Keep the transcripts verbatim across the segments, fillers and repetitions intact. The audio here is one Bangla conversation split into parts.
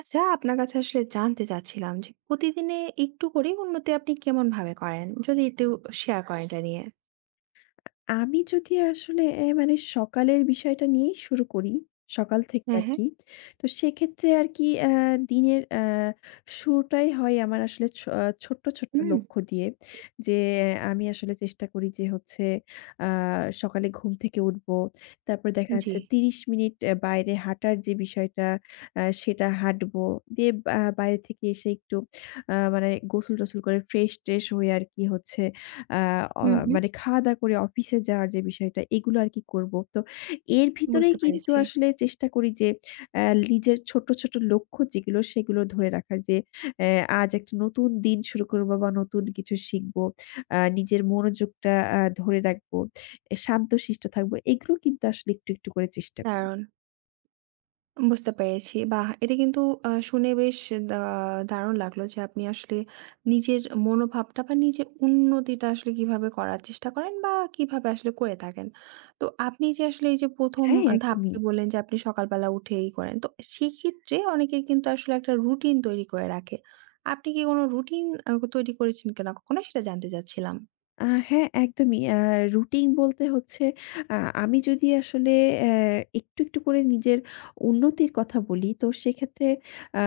আচ্ছা, আপনার কাছে আসলে জানতে চাচ্ছিলাম যে প্রতিদিনে একটু করে উন্নতি আপনি কেমন ভাবে করেন? যদি একটু শেয়ার করেন এটা নিয়ে। আমি যদি আসলে এ মানে সকালের বিষয়টা নিয়েই শুরু করি, সকাল থেকে হ্যাঁ, হ্যাঁ। আরকি। তো সেক্ষেত্রে আরকি আ দিনের আ শুরুটাই হয় আমার আসলে ছ আহ, ছোট্ট, ছোট্ট হুম, লক্ষ্য দিয়ে। যে আহ, আমি আসলে চেষ্টা করি যে হচ্ছে আ সকালে ঘুম থেকে উঠবো। তারপরে দেখা জি। যাচ্ছে ত্রিশ মিনিট আ বাইরে হাঁটার যে বিষয়টা আ সেটা হাঁটবো। দিয়ে বা বাইরে থেকে এসে একটু আ মানে গোসল-টোসল করে ফ্রেশ-ট্রেশ হয়ে আরকি হচ্ছে আ অ হুম, হুম। মানে খাওয়া-দাওয়া করে অফিসে যাওয়ার যে বিষয়টা এগুলো আরকি করব। তো এর ভিতরেই বুঝতে কিন্তু পেরেছি। আসলে চেষ্টা করি যে অ্যা নিজের ছোট, ছোট লক্ষ্য যেগুলো সেগুলো ধরে রাখার যে অ্যা আজ একটা নতুন দিন শুরু করব বা নতুন কিছু শিখব। আ নিজের মনোযোগটা আ ধরে রাখবো। এ শান্তশিষ্ট থাকবো। এগুলো কিন্তু আসলে একটু, একটু করে চেষ্টা করি। দারুণ। বুঝতে পেরেছি। বাহ! এটা কিন্তু আ শুনে বেশ দা দারুণ লাগলো যে আপনি আসলে নিজের মনোভাবটা বা নিজের উন্নতিটা আসলে কিভাবে করার চেষ্টা করেন বা কিভাবে আসলে করে থাকেন। তো আপনি যে আসলে এই যে প্রথম হ্যাঁ, একদমই। ধাপটি বললেন যে আপনি সকালবেলা উঠেই করেন। তো সেক্ষেত্রে অনেকে কিন্তু আসলে একটা রুটিন তৈরি করে রাখে। আপনি কি কোনো রুটিন আ তৈরি করেছেন কিনা কখনো, সেটা জানতে চাচ্ছিলাম? আ হ্যাঁ, একদমই। আ রুটিন বলতে হচ্ছে আ আমি যদি আসলে অ্যা একটু, একটু করে নিজের উন্নতির কথা বলি, তো সেক্ষেত্রে আ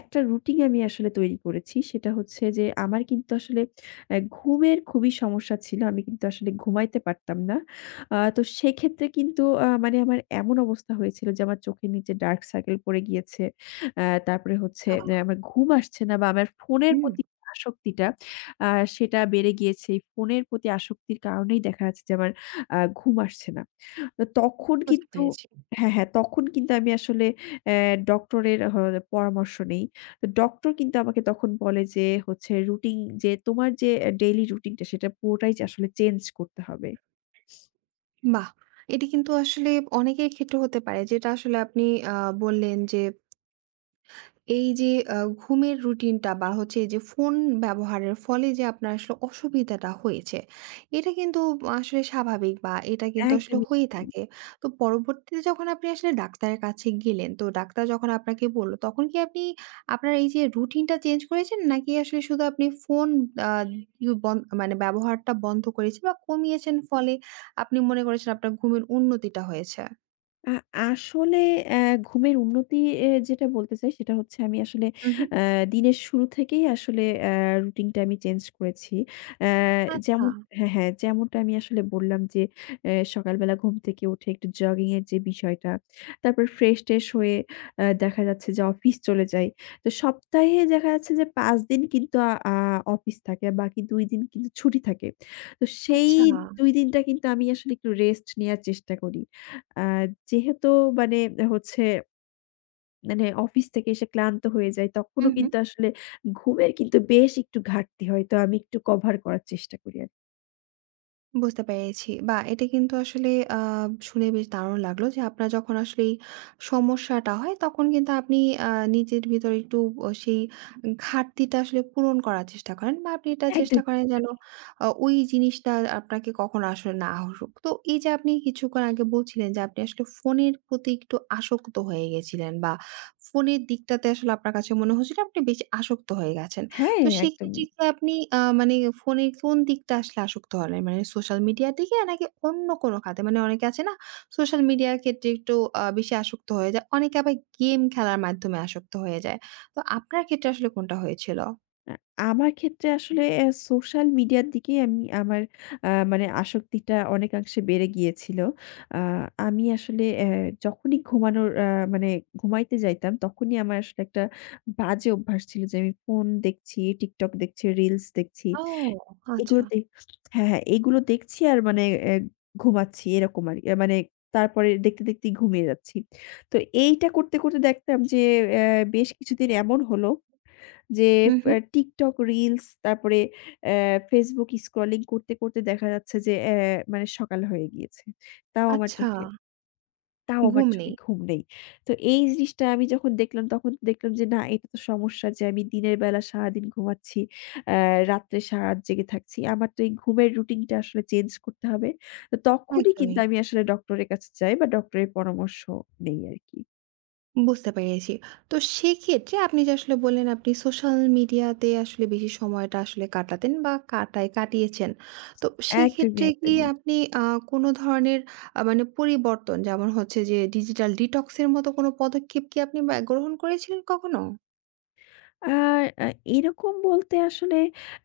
একটা রুটিন আমি আসলে তৈরি করেছি। সেটা হচ্ছে যে আমার কিন্তু আসলে অ্যা ঘুমের খুবই সমস্যা ছিল। আমি কিন্তু আসলে ঘুমাইতে পারতাম না। আ তো সেক্ষেত্রে কিন্তু আ মানে আমার এমন অবস্থা হয়েছিল যে আমার চোখের নিচে ডার্ক সার্কেল পড়ে গিয়েছে। অ্যা তারপরে হচ্ছে আ অ্যা আমার ঘুম আসছে না বা আমার ফোনের হুম, প্রতি আসক্তিটা আ সেটা বেড়ে গিয়েছে। এই ফোনের প্রতি আসক্তির কারণেই দেখা যাচ্ছে যে আমার আ ঘুম আসছে না। তো তখন বুঝতে কিন্তু পেরেছি। হ্যাঁ, হ্যাঁ, তখন কিন্তু আমি আসলে অ্যা ডক্টরের হ পরামর্শ নেই। তো ডক্টর কিন্তু আমাকে তখন বলে যে হচ্ছে রুটিন যে তোমার যে ডেইলি রুটিনটা সেটা পুরোটাই যে আসলে চেঞ্জ করতে হবে। বাহ! এটি কিন্তু আসলে অনেকের ক্ষেত্রে হতে পারে, যেটা আসলে আপনি আ বললেন যে এই যে আ ঘুমের রুটিনটা বা হচ্ছে এই যে ফোন ব্যবহারের ফলে যে আপনার আসলে অসুবিধাটা হয়েছে, এটা কিন্তু আসলে স্বাভাবিক বা এটা কিন্তু আসলে একদমই। হয়ে থাকে। তো পরবর্তীতে যখন আপনি আসলে ডাক্তারের কাছে গেলেন, তো ডাক্তার যখন আপনাকে বলল, তখন কি আপনি আপনার এই যে রুটিনটা চেঞ্জ করেছেন? নাকি আসলে শুধু আপনি ফোন আ ইউ বন মানে ব্যবহারটা বন্ধ করেছেন বা কমিয়েছেন, ফলে আপনি মনে করেছেন আপনার ঘুমের উন্নতিটা হয়েছে? আ আসলে অ্যা ঘুমের উন্নতি এ যেটা বলতে চাই সেটা হচ্ছে আমি আসলে হু, হু। অ্যা দিনের শুরু থেকেই আসলে অ্যা রুটিনটা আমি চেঞ্জ করেছি। অ্যা আচ্ছা, যেমন হ্যাঁ, হ্যাঁ, যেমনটা আমি আসলে বললাম যে অ্যা সকালবেলা ঘুম থেকে উঠে একটু জগিং এর যে বিষয়টা, তারপর ফ্রেশ-ট্রেশ হয়ে আ দেখা যাচ্ছে যে অফিস চলে যাই। তো সপ্তাহে দেখা যাচ্ছে যে পাঁচ দিন কিন্তু আ আ অফিস থাকে আর বাকি দুই দিন কিন্তু ছুটি থাকে। তো সেই আচ্ছা। দুই দিনটা কিন্তু আমি আসলে একটু রেস্ট নেয়ার চেষ্টা করি। আ যেহেতু মানে হচ্ছে মানে অফিস থেকে এসে ক্লান্ত হয়ে যাই, হু, তখনও হু। কিন্তু আসলে ঘুমের কিন্তু বেশ একটু ঘাটতি হয়। তো আমি একটু কভার করার চেষ্টা করি আরকি। বুঝতে পেরেছি। বাহ! এটা কিন্তু আসলে আ শুনে বেশ দারুণ লাগলো যে আপনার যখন আসলে এই সমস্যাটা হয়, তখন কিন্তু আপনি আ নিজের ভিতরে একটু অ সেই ঘাটতিটা আসলে পূরণ করার চেষ্টা করেন, বা আপনি এটা চেষ্টা একদম। করেন যেন আ ওই জিনিসটা আপনাকে কখনো আসলে না হোক। তো এই যে আপনি কিছুক্ষণ আগে বলছিলেন যে আপনি আসলে ফোনের প্রতি একটু আসক্ত হয়ে গেছিলেন, বা ফোনের দিকটাতে আসলে আপনার কাছে মনে হচ্ছিল আপনি বেশি আসক্ত হয়ে গেছেন। হ্যাঁ, তো সেক্ষেত্রে কি একদমই। আপনি আ মানে ফোনের কোন দিকটা আসলে আসক্ত হন? মানে সোশ্যাল মিডিয়ার দিকে, নাকি অন্য কোনো খাতে? মানে অনেকে আছে না, সোশ্যাল মিডিয়ার ক্ষেত্রে একটু আ বেশি আসক্ত হয়ে যায়। অনেকে আবার গেম খেলার মাধ্যমে আসক্ত হয়ে যায়। তো আপনার ক্ষেত্রে আসলে কোনটা হয়েছিল? আ আমার ক্ষেত্রে আসলে অ্যা সোশ্যাল মিডিয়ার দিকেই আমি আমার আ মানে আসক্তিটা অনেকাংশে বেড়ে গিয়েছিল। আ আমি আসলে অ্যা যখনই ঘুমানোর আ মানে ঘুমাইতে যাইতাম, তখনই আমার আসলে একটা বাজে অভ্যাস ছিল যে আমি ফোন দেখছি, TikTok দেখছি, রিলস দেখছি। ও! আচ্ছা। এগুলোতেই হ্যাঁ, হ্যাঁ, এগুলো দেখছি আর মানে এ ঘুমাচ্ছি এরকম আরকি। আ মানে তারপরে দেখতে, দেখতেই ঘুমিয়ে যাচ্ছি। তো এইটা করতে, করতে দেখতাম যে অ্যা বেশ কিছুদিন এমন হলো যে হু, হু। আ TikTok reels তারপরে অ্যা Facebook scrolling করতে, করতে দেখা যাচ্ছে যে অ্যা মানে সকাল হয়ে গিয়েছে। তাও আমার আচ্ছা। চোখে তাও আবার ঘুম চোখে নেই। ঘুম নেই। তো এই জিনিসটা আমি যখন দেখলাম তখন দেখলাম যে না এটা তো সমস্যা যে আমি দিনের বেলা সারাদিন ঘুমাচ্ছি। অ্যা রাত্রে সারারাত জেগে থাকছি। আমার তো এই ঘুমের রুটিনটা আসলে চেঞ্জ করতে হবে। তো তখনই কিন্তু একদমই। আমি আসলে ডক্টরের কাছে যাই বা ডক্টরের পরামর্শ নেই আরকি। বুঝতে পেরেছি। তো সেক্ষেত্রে আপনি যে আসলে বললেন আপনি সোশ্যাল মিডিয়াতে আসলে বেশি সময়টা আসলে কাটাতেন বা কাটায় কাটিয়েছেন। তো একদমই, সেক্ষেত্রে কি একদমই। আপনি আ কোনো ধরনের আ মানে পরিবর্তন, যেমন হচ্ছে যে ডিজিটাল ডিটক্স এর মতো কোনো পদক্ষেপ কি আপনি ব্যা গ্রহণ করেছিলেন কখনো? আ আ এরকম বলতে আসলে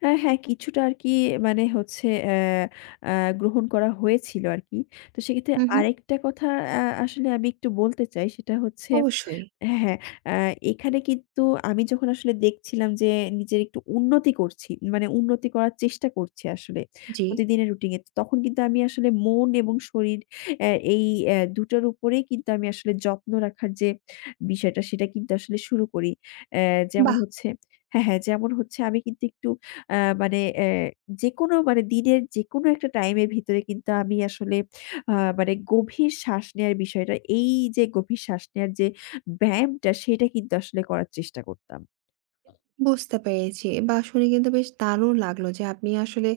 আ হ্যাঁ, কিছুটা আরকি মানে হচ্ছে অ্যা আ গ্রহণ করা হয়েছিল আরকি। তো সেক্ষেত্রে হুম, হুম। আরেকটা কথা আ আসলে আমি একটু বলতে চাই সেটা হচ্ছে অবশ্যই। হ্যাঁ, হ্যাঁ, আ এখানে কিন্তু আমি যখন আসলে দেখছিলাম যে নিজের একটু উন্নতি করছি, মানে উন্নতি করার চেষ্টা করছি আসলে জি। প্রতিদিনের রুটিন এ। তখন কিন্তু আমি আসলে মন এবং শরীর অ্যা এই অ্যা দুটার উপরেই কিন্তু আমি আসলে যত্ন রাখার যে বিষয়টা সেটা কিন্তু আসলে শুরু করি। অ্যা যেমন বাহ! হচ্ছে হ্যাঁ, হ্যাঁ, যেমন হচ্ছে আমি কিন্তু একটু আ মানে অ্যা যেকোনো মানে দিনের যেকোনো একটা টাইমের ভিতরে কিন্তু আমি আসলে আ মানে গভীর শ্বাস নেয়ার বিষয়টা, এই যে গভীর শ্বাস নেয়ার যে ব্যায়ামটা সেটা কিন্তু আসলে করার চেষ্টা করতাম। বুঝতে পেরেছি। বা শুনে কিন্তু বেশ দারুণ লাগলো যে আপনি আসলে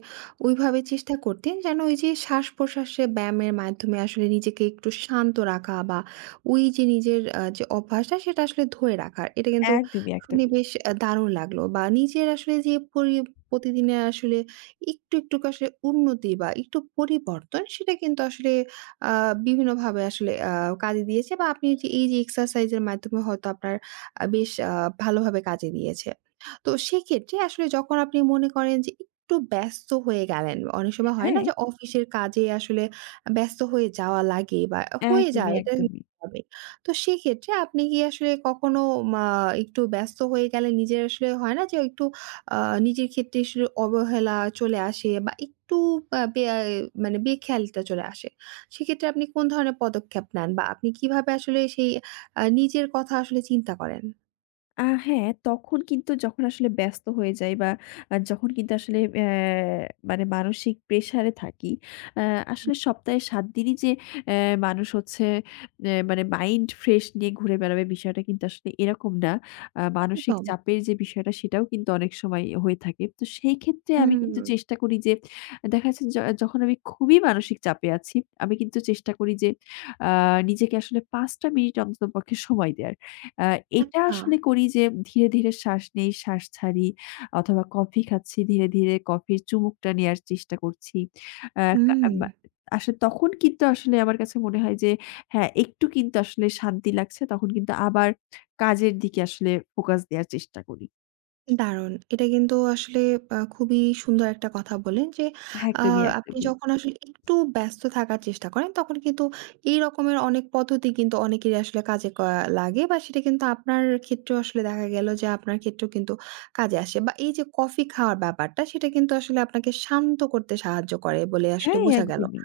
ওইভাবে চেষ্টা করতেন যেন ওই যে শ্বাস-প্রশ্বাসে ব্যায়ামের মাধ্যমে আসলে নিজেকে একটু শান্ত রাখা, বা ওই যে নিজের আ যে অভ্যাসটা সেটা আসলে ধরে রাখার। এটা কিন্তু একদমই, শুনে একদমই। বেশ আ দারুণ লাগলো। বা নিজের আসলে যে পরি প্রতিদিনের আসলে একটু, একটু করে আসলে উন্নতি বা একটু পরিবর্তন, সেটা কিন্তু আসলে আ বিভিন্নভাবে আসলে আ কাজে দিয়েছে, বা আপনি যে এই যে এক্সারসাইজ এর মাধ্যমে হয়তো আপনার আ বেশ আ ভালোভাবে কাজে দিয়েছে। তো সেক্ষেত্রে আসলে যখন আপনি মনে করেন যে একটু ব্যস্ত হয়ে গেলেন, অনেক সময় হয় না হ্যাঁ, যে অফিসের কাজে আসলে ব্যস্ত হয়ে যাওয়া লাগে বা হয়ে একদমই, যায়, এটা একদমই। হবে। তো সেক্ষেত্রে আপনি কি আসলে কখনো মা একটু ব্যস্ত হয়ে গেলে নিজের আসলে হয় না যে একটু আ নিজের ক্ষেত্রে আসলে অবহেলা চলে আসে, বা একটু আ বেয়া মানে বেখেয়ালিটা চলে আসে। সেক্ষেত্রে আপনি কোন ধরনের পদক্ষেপ নেন, বা আপনি কিভাবে আসলে সেই আ নিজের কথা আসলে চিন্তা করেন? আ হ্যাঁ, তখন কিন্তু যখন আসলে ব্যস্ত হয়ে যাই বা আ যখন কিন্তু আসলে অ্যা মানে মানসিক প্রেশারে থাকি, আ আসলে সপ্তাহে সাত দিনই যে অ্যা মানুষ হচ্ছে অ্যা মানে মাইন্ড ফ্রেশ নিয়ে ঘুরে বেড়াবে বিষয়টা কিন্তু আসলে এরকম না। আ মানসিক একদম। চাপের যে বিষয়টা সেটাও কিন্তু অনেক সময় হয়ে থাকে। তো সেই ক্ষেত্রে আমি হুম, কিন্তু চেষ্টা করি যে দেখা যাচ্ছে য যখন আমি খুবই মানসিক চাপে আছি, আমি কিন্তু চেষ্টা করি যে আ নিজেকে আসলে পাঁচ টা মিনিট অন্ততপক্ষে সময় দেয়ার। আ এটা আচ্ছা। আসলে করি যে ধীরে, ধীরে শ্বাস নেই, শ্বাস ছাড়ি অথবা কফি খাচ্ছি ধীরে, ধীরে কফির চুমুকটা নেয়ার চেষ্টা করছি। আ কা হুম, বা আসলে তখন কিন্তু আসলে আমার কাছে মনে হয় যে হ্যাঁ, একটু কিন্তু আসলে শান্তি লাগছে। তখন কিন্তু আবার কাজের দিকে আসলে ফোকাস দেয়ার চেষ্টা করি। দারুণ। এটা কিন্তু আসলে আ খুবই সুন্দর একটা কথা বললেন যে, আ একদমই, আপনি একদমই। যখন আসলে একটু ব্যস্ত থাকার চেষ্টা করেন, তখন কিন্তু এই রকমের অনেক পদ্ধতি কিন্তু অনেকেরই আসলে কাজে ক লাগে, বা সেটা কিন্তু আপনার ক্ষেত্রেও আসলে দেখা গেল যে, আপনার ক্ষেত্রেও কিন্তু কাজে আসে, বা এই যে কফি খাওয়ার ব্যাপারটা, সেটা কিন্তু আসলে আপনাকে শান্ত করতে সাহায্য করে বলে আসলে হ্যাঁ, বোঝা গেল। একদমই।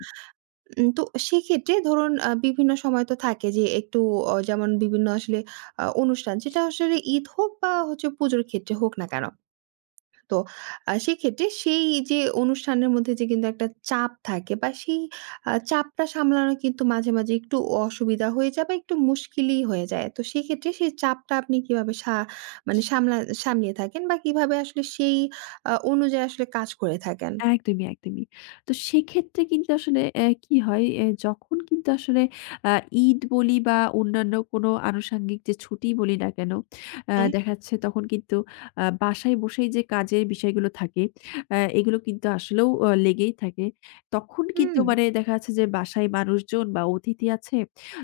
উম তো সেক্ষেত্রে ধরুন আ বিভিন্ন সময় তো থাকে যে একটু অ যেমন বিভিন্ন আসলে আ অনুষ্ঠান, সেটা আসলে ঈদ হোক বা হচ্ছে পুজোর ক্ষেত্রে হোক না কেন? তো আ সেক্ষেত্রে সেই যে অনুষ্ঠানের মধ্যে যে কিন্তু একটা চাপ থাকে বা সেই আ চাপটা সামলানো কিন্তু মাঝে, মাঝে একটু অসুবিধা হয়ে যায় বা একটু মুশকিলই হয়ে যায়। তো সেক্ষেত্রে সেই চাপটা আপনি কিভাবে সা মানে সামলা সামলিয়ে থাকেন, বা কিভাবে আসলে সেই আ অনুযায়ী আসলে কাজ করে থাকেন? একদমই, একদমই। তো সেক্ষেত্রে কিন্তু আসলে অ্যা কি হয় অ্যা যখন কিন্তু আসলে আ ঈদ বলি বা অন্যান্য কোনো আনুষঙ্গিক যে ছুটি বলি না কেন, আ হ্যাঁ। দেখা যাচ্ছে তখন কিন্তু আ বাসায় বসেই যে কাজের বিষয়গুলো থাকে, আ এগুলো কিন্তু আসলেও অ লেগেই থাকে। তখন হুম। কিন্তু মানে দেখা যাচ্ছে যে বাসায় মানুষজন বা অতিথি আছে,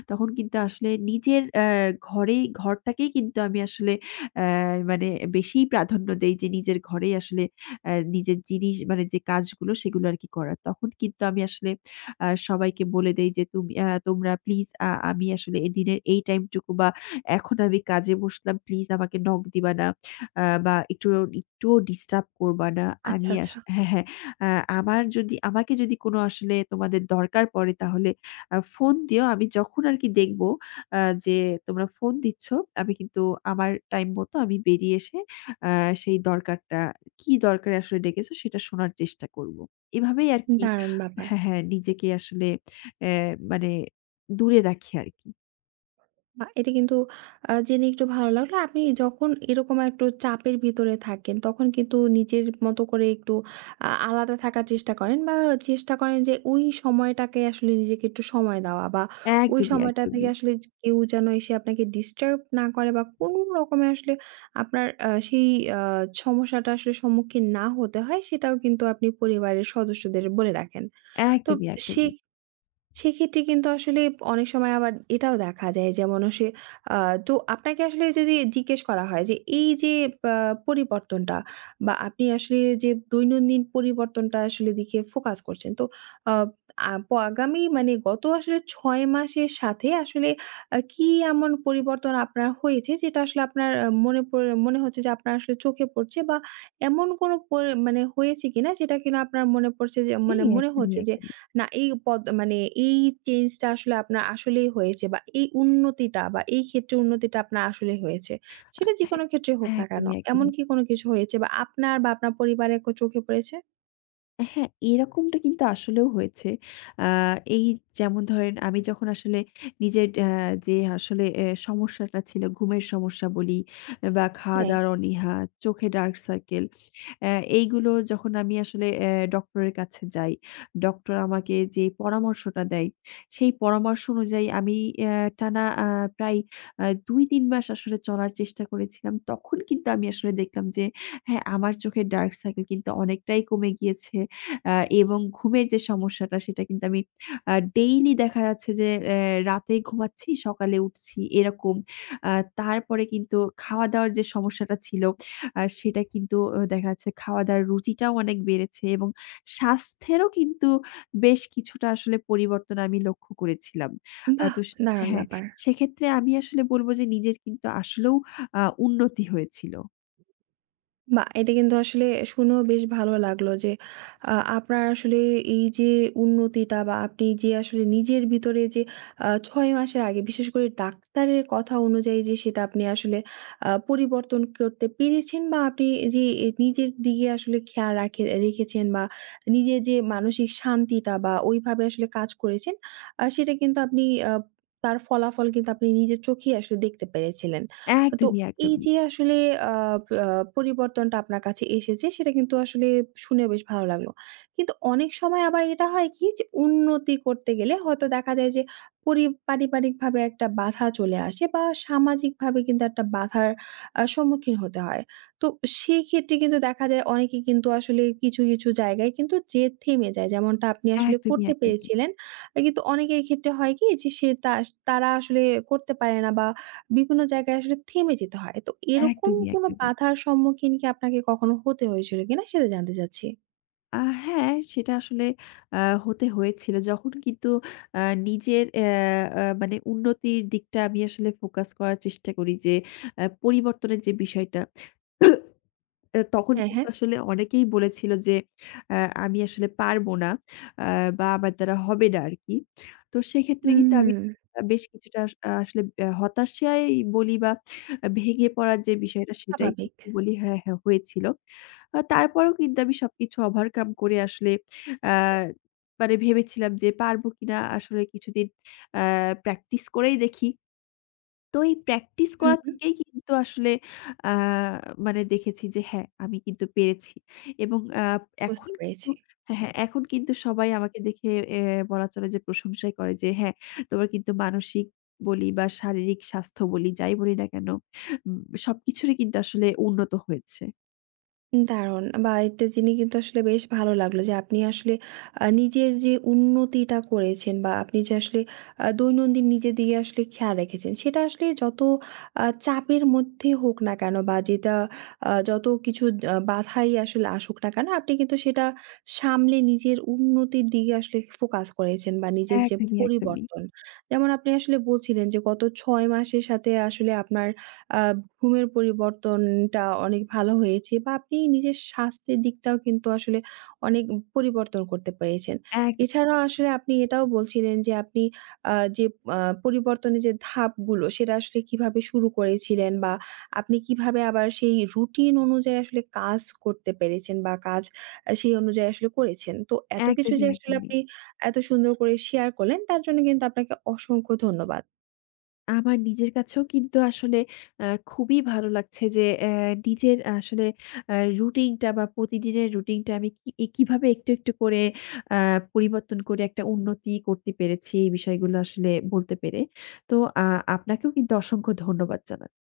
তখন কিন্তু আসলে নিজের অ্যা ঘরেই ঘরটাকেই কিন্তু আমি আসলে অ্যা মানে বেশিই প্রাধান্য দেই যে নিজের ঘরেই আসলে অ্যা নিজের জিনিস মানে যে কাজগুলো সেগুলো আরকি করার। তখন কিন্তু আমি আসলে আ সবাইকে বলে দেই যে তুমি আ তোমরা প্লিজ আ আমি আসলে এ দিনের এই টাইমটুকু বা এখন আমি কাজে বসলাম প্লিজ আমাকে নক দিবা না। আ বা একটু একটুও ডিস্টার্ব করবা না। আচ্ছা, আমি আস আচ্ছা। হ্যাঁ, হ্যাঁ। আ আমার যদি আমাকে যদি কোনো আসলে তোমাদের দরকার পড়ে তাহলে আ ফোন দিও। আমি যখন আরকি দেখব আ যে তোমরা ফোন দিচ্ছ, আমি কিন্তু আমার টাইম মতো আমি বেরিয়ে এসে আ সেই দরকারটা কি দরকারে আসলে ডেকেছো সেটা শোনার চেষ্টা করব। এভাবেই আরকি দারুণ ব্যাপার। হ্যাঁ, হ্যাঁ নিজেকে আসলে অ্যা মানে দূরে রাখি আরকি। আ এটা কিন্তু আ জেনে একটু ভালো লাগলো। আপনি যখন এরকম একটু চাপের ভিতরে থাকেন, তখন কিন্তু নিজের মতো করে একটু আ আলাদা থাকার চেষ্টা করেন, বা চেষ্টা করেন যে ওই সময়টাকে আসলে নিজেকে একটু সময় দেওয়া, বা ওই একদমই, সময়টা থেকে একদমই, আসলে কেউ যেন এসে আপনাকে ডিস্টার্ব না করে বা কোনো রকমের আসলে আপনার আ সেই আ সমস্যাটা আসলে সম্মুখীন না হতে হয়, সেটাও কিন্তু আপনি পরিবারের সদস্যদের বলে রাখেন। তো একদমই, সে একদমই। সেক্ষেত্রে কিন্তু আসলে অনেক সময় আবার এটাও দেখা যায়, যেমন সে আ তো আপনাকে আসলে যদি জিজ্ঞেস করা হয় যে এই যে আ পরিবর্তনটা বা আপনি আসলে যে দৈনন্দিন পরিবর্তনটা আসলে দিকে ফোকাস করছেন। তো আ আ প আগামী মানে গত আসলে ছয় মাসের সাথে আসলে আ কি এমন পরিবর্তন আপনার হয়েছে যেটা আসলে আপনার আ মনে পড়ে, মনে হচ্ছে যে আপনার আসলে চোখে পড়ছে, বা এমন কোনো পরি মানে হয়েছে কিনা যেটা কিনা আপনার মনে পড়ছে যে, মানে হ্যাঁ, মনে একদমই, হচ্ছে যে একদমই। না এই পদ মানে এই চেঞ্জটা আসলে আপনার আসলেই হয়েছে বা এই উন্নতিটা বা এই ক্ষেত্রে উন্নতিটা আপনার আসলে হয়েছে। সেটা যেকোনো ক্ষেত্রে আ হোক না কেন। একদমই, এমন একদমই। কি কোনো কিছু হয়েছে বা আপনার, বা আপনার পরিবারের ক চোখে পড়েছে? হ্যাঁ, এরকমটা কিন্তু আসলেও হয়েছে। আ এই যেমন ধরেন আমি যখন আসলে নিজের আ যে আসলে এ সমস্যাটা ছিল ঘুমের সমস্যা বলি বা হ্যাঁ। খাওয়া-দাওয়ার অনীহা, চোখে ডার্ক সার্কেল অ্যা এইগুলো যখন আমি আসলে অ্যা ডক্টরের কাছে যাই, ডক্টর আমাকে যে পরামর্শটা দেয়, সেই পরামর্শ অনুযায়ী আমি অ্যা টানা আ প্রায় আ দুই তিন মাস আসলে চলার চেষ্টা করেছিলাম। তখন কিন্তু আমি আসলে দেখলাম যে হ্যাঁ, আমার চোখের ডার্ক সার্কেল কিন্তু অনেকটাই কমে গিয়েছে। আ এবং ঘুমের যে সমস্যাটা সেটা কিন্তু আমি আ ডেইলি দেখা যাচ্ছে যে অ্যা রাতে ঘুমাচ্ছি, সকালে উঠছি এরকম। আ তারপরে কিন্তু খাওয়া-দাওয়ার যে সমস্যাটা ছিল আ সেটা কিন্তু অ দেখা যাচ্ছে খাওয়া-দাওয়ার রুচিটাও অনেক বেড়েছে এবং স্বাস্থ্যেরও কিন্তু বেশ কিছুটা আসলে পরিবর্তন আমি লক্ষ্য করেছিলাম। আ বাহ! তো সে দারুণ হ্যাঁ, ব্যাপার। সেক্ষেত্রে আমি আসলে বলব যে নিজের কিন্তু আসলেও আ উন্নতি হয়েছিল। বাহ! এটা কিন্তু আসলে শুনেও বেশ ভালো লাগলো যে আ আপনার আসলে এই যে উন্নতিটা বা আপনি যে আসলে নিজের ভিতরে যে আ ছয় মাসের আগে বিশেষ করে ডাক্তারের কথা অনুযায়ী, যে সেটা আপনি আসলে আ পরিবর্তন করতে পেরেছেন, বা আপনি যে এ নিজের দিকে আসলে খেয়াল রাখে রেখেছেন, বা নিজের যে মানসিক শান্তিটা বা ওইভাবে আসলে কাজ করেছেন, আ সেটা কিন্তু আপনি আ তার ফলাফল কিন্তু আপনি নিজের চোখেই আসলে দেখতে পেরেছিলেন। তো একদমই, এই একদমই। যে আসলে আ আ পরিবর্তনটা আপনার কাছে এসেছে, সেটা কিন্তু আসলে শুনেও বেশ ভালো লাগলো। কিন্তু অনেক সময় আবার এটা হয় কি, যে উন্নতি করতে গেলে হয়তো দেখা যায় যে পরি পারিবারিকভাবে একটা বাধা চলে আসে বা সামাজিকভাবে কিন্তু একটা বাধার আ সম্মুখীন হতে হয়। তো সেক্ষেত্রে কিন্তু দেখা যায় অনেকে কিন্তু আসলে কিছু, কিছু জায়গায় কিন্তু যে থেমে যায়, যেমনটা আপনি আসলে একদমই, করতে একদমই। পেরেছিলেন। আহ, কিন্তু অনেকের ক্ষেত্রে হয় কি, যে সে তা তারা আসলে করতে পারে না বা বিভিন্ন জায়গায় আসলে থেমে যেতে হয়। তো এরকম একদমই, কোনো একদমই। বাধার সম্মুখীন কি আপনাকে কখনো হতে হয়েছিল কিনা, সেটা জানতে চাচ্ছি? আ হ্যাঁ, সেটা আসলে আ হতে হয়েছিল। যখন কিন্তু আ নিজের অ্যা আ মানে উন্নতির দিকটা আমি আসলে ফোকাস করার চেষ্টা করি যে, আ পরিবর্তনের যে বিষয়টা আ তখন হ্যাঁ, কিন্তু হ্যাঁ। আসলে অনেকেই বলেছিল যে, আ আমি আসলে পারবো না আ বা আমার দ্বারা হবে না আরকি। তো সেক্ষেত্রে কিন্তু হুম। আমি আ বেশ কিছুটা আস আ আসলে আ হতাশাই বলি বা আ ভেঙে পড়ার যে বিষয়টা সেটাই স্বাভাবিক। কিন্তু বলি হ্যাঁ, হ্যাঁ হয়েছিল। আ তারপরেও কিন্তু আমি সবকিছু ওভারকাম করে আসলে আ মানে ভেবেছিলাম যে পারবো কিনা আসলে কিছুদিন আ প্র্যাকটিস করেই দেখি। তো এই প্র্যাকটিস হুম, করা হুম। থেকেই কিন্তু আসলে আ মানে দেখেছি যে হ্যাঁ, আমি কিন্তু পেরেছি। এবং আ বুঝতে এখন কিন্তু পেরেছি। হ্যাঁ, হ্যাঁ, এখন কিন্তু সবাই আমাকে দেখে এ বলা চলে যে প্রশংসাই করে যে হ্যাঁ, তোমার কিন্তু মানসিক বলি বা শারীরিক স্বাস্থ্য বলি, যাই বলি না কেন, উম সবকিছুরই কিন্তু আসলে উন্নত হয়েছে। দারুণ! বা এটা জেনে কিন্তু আসলে বেশ ভালো লাগলো যে আপনি আসলে আ নিজের যে উন্নতিটা করেছেন, বা আপনি যে আসলে আ দৈনন্দিন নিজের দিকে আসলে খেয়াল রেখেছেন, সেটা আসলে যত আ চাপের মধ্যে হোক না কেন বা যেটা আ যত কিছু আ বাধাই আসলে আসুক না কেন, আপনি কিন্তু সেটা সামলে নিজের উন্নতির দিকে আসলে ফোকাস করেছেন বা নিজের যে একদমই, একদমই। পরিবর্তন। যেমন আপনি আসলে বলছিলেন যে গত ছয় মাসের সাথে আসলে আপনার আ ঘুমের পরিবর্তনটা অনেক ভালো হয়েছে, বা আপনি নিজের স্বাস্থ্যের দিকটাও কিন্তু আসলে অনেক পরিবর্তন করতে পেরেছেন। একদম এছাড়াও আসলে আপনি এটাও বলছিলেন যে আপনি আ যে আ পরিবর্তনের যে ধাপগুলো সেটা আসলে কিভাবে শুরু করেছিলেন, বা আপনি কিভাবে আবার সেই রুটিন অনুযায়ী আসলে কাজ করতে পেরেছেন, বা কাজ আ সেই অনুযায়ী আসলে করেছেন। তো এত কিছু একদমই, যে আসলে একদমই। আপনি এত সুন্দর করে শেয়ার করলেন, তার জন্য কিন্তু আপনাকে অসংখ্য ধন্যবাদ। আমার নিজের কাছেও কিন্তু আসলে আ খুবই ভালো লাগছে যে অ্যা নিজের আসলে আ রুটিনটা বা প্রতিদিনের রুটিনটা আমি কি এ কিভাবে একটু, একটু করে আ পরিবর্তন করে একটা উন্নতি করতে পেরেছি এই বিষয়গুলো আসলে বলতে পেরে। তো আ আপনাকেও কিন্তু অসংখ্য ধন্যবাদ জানাচ্ছি।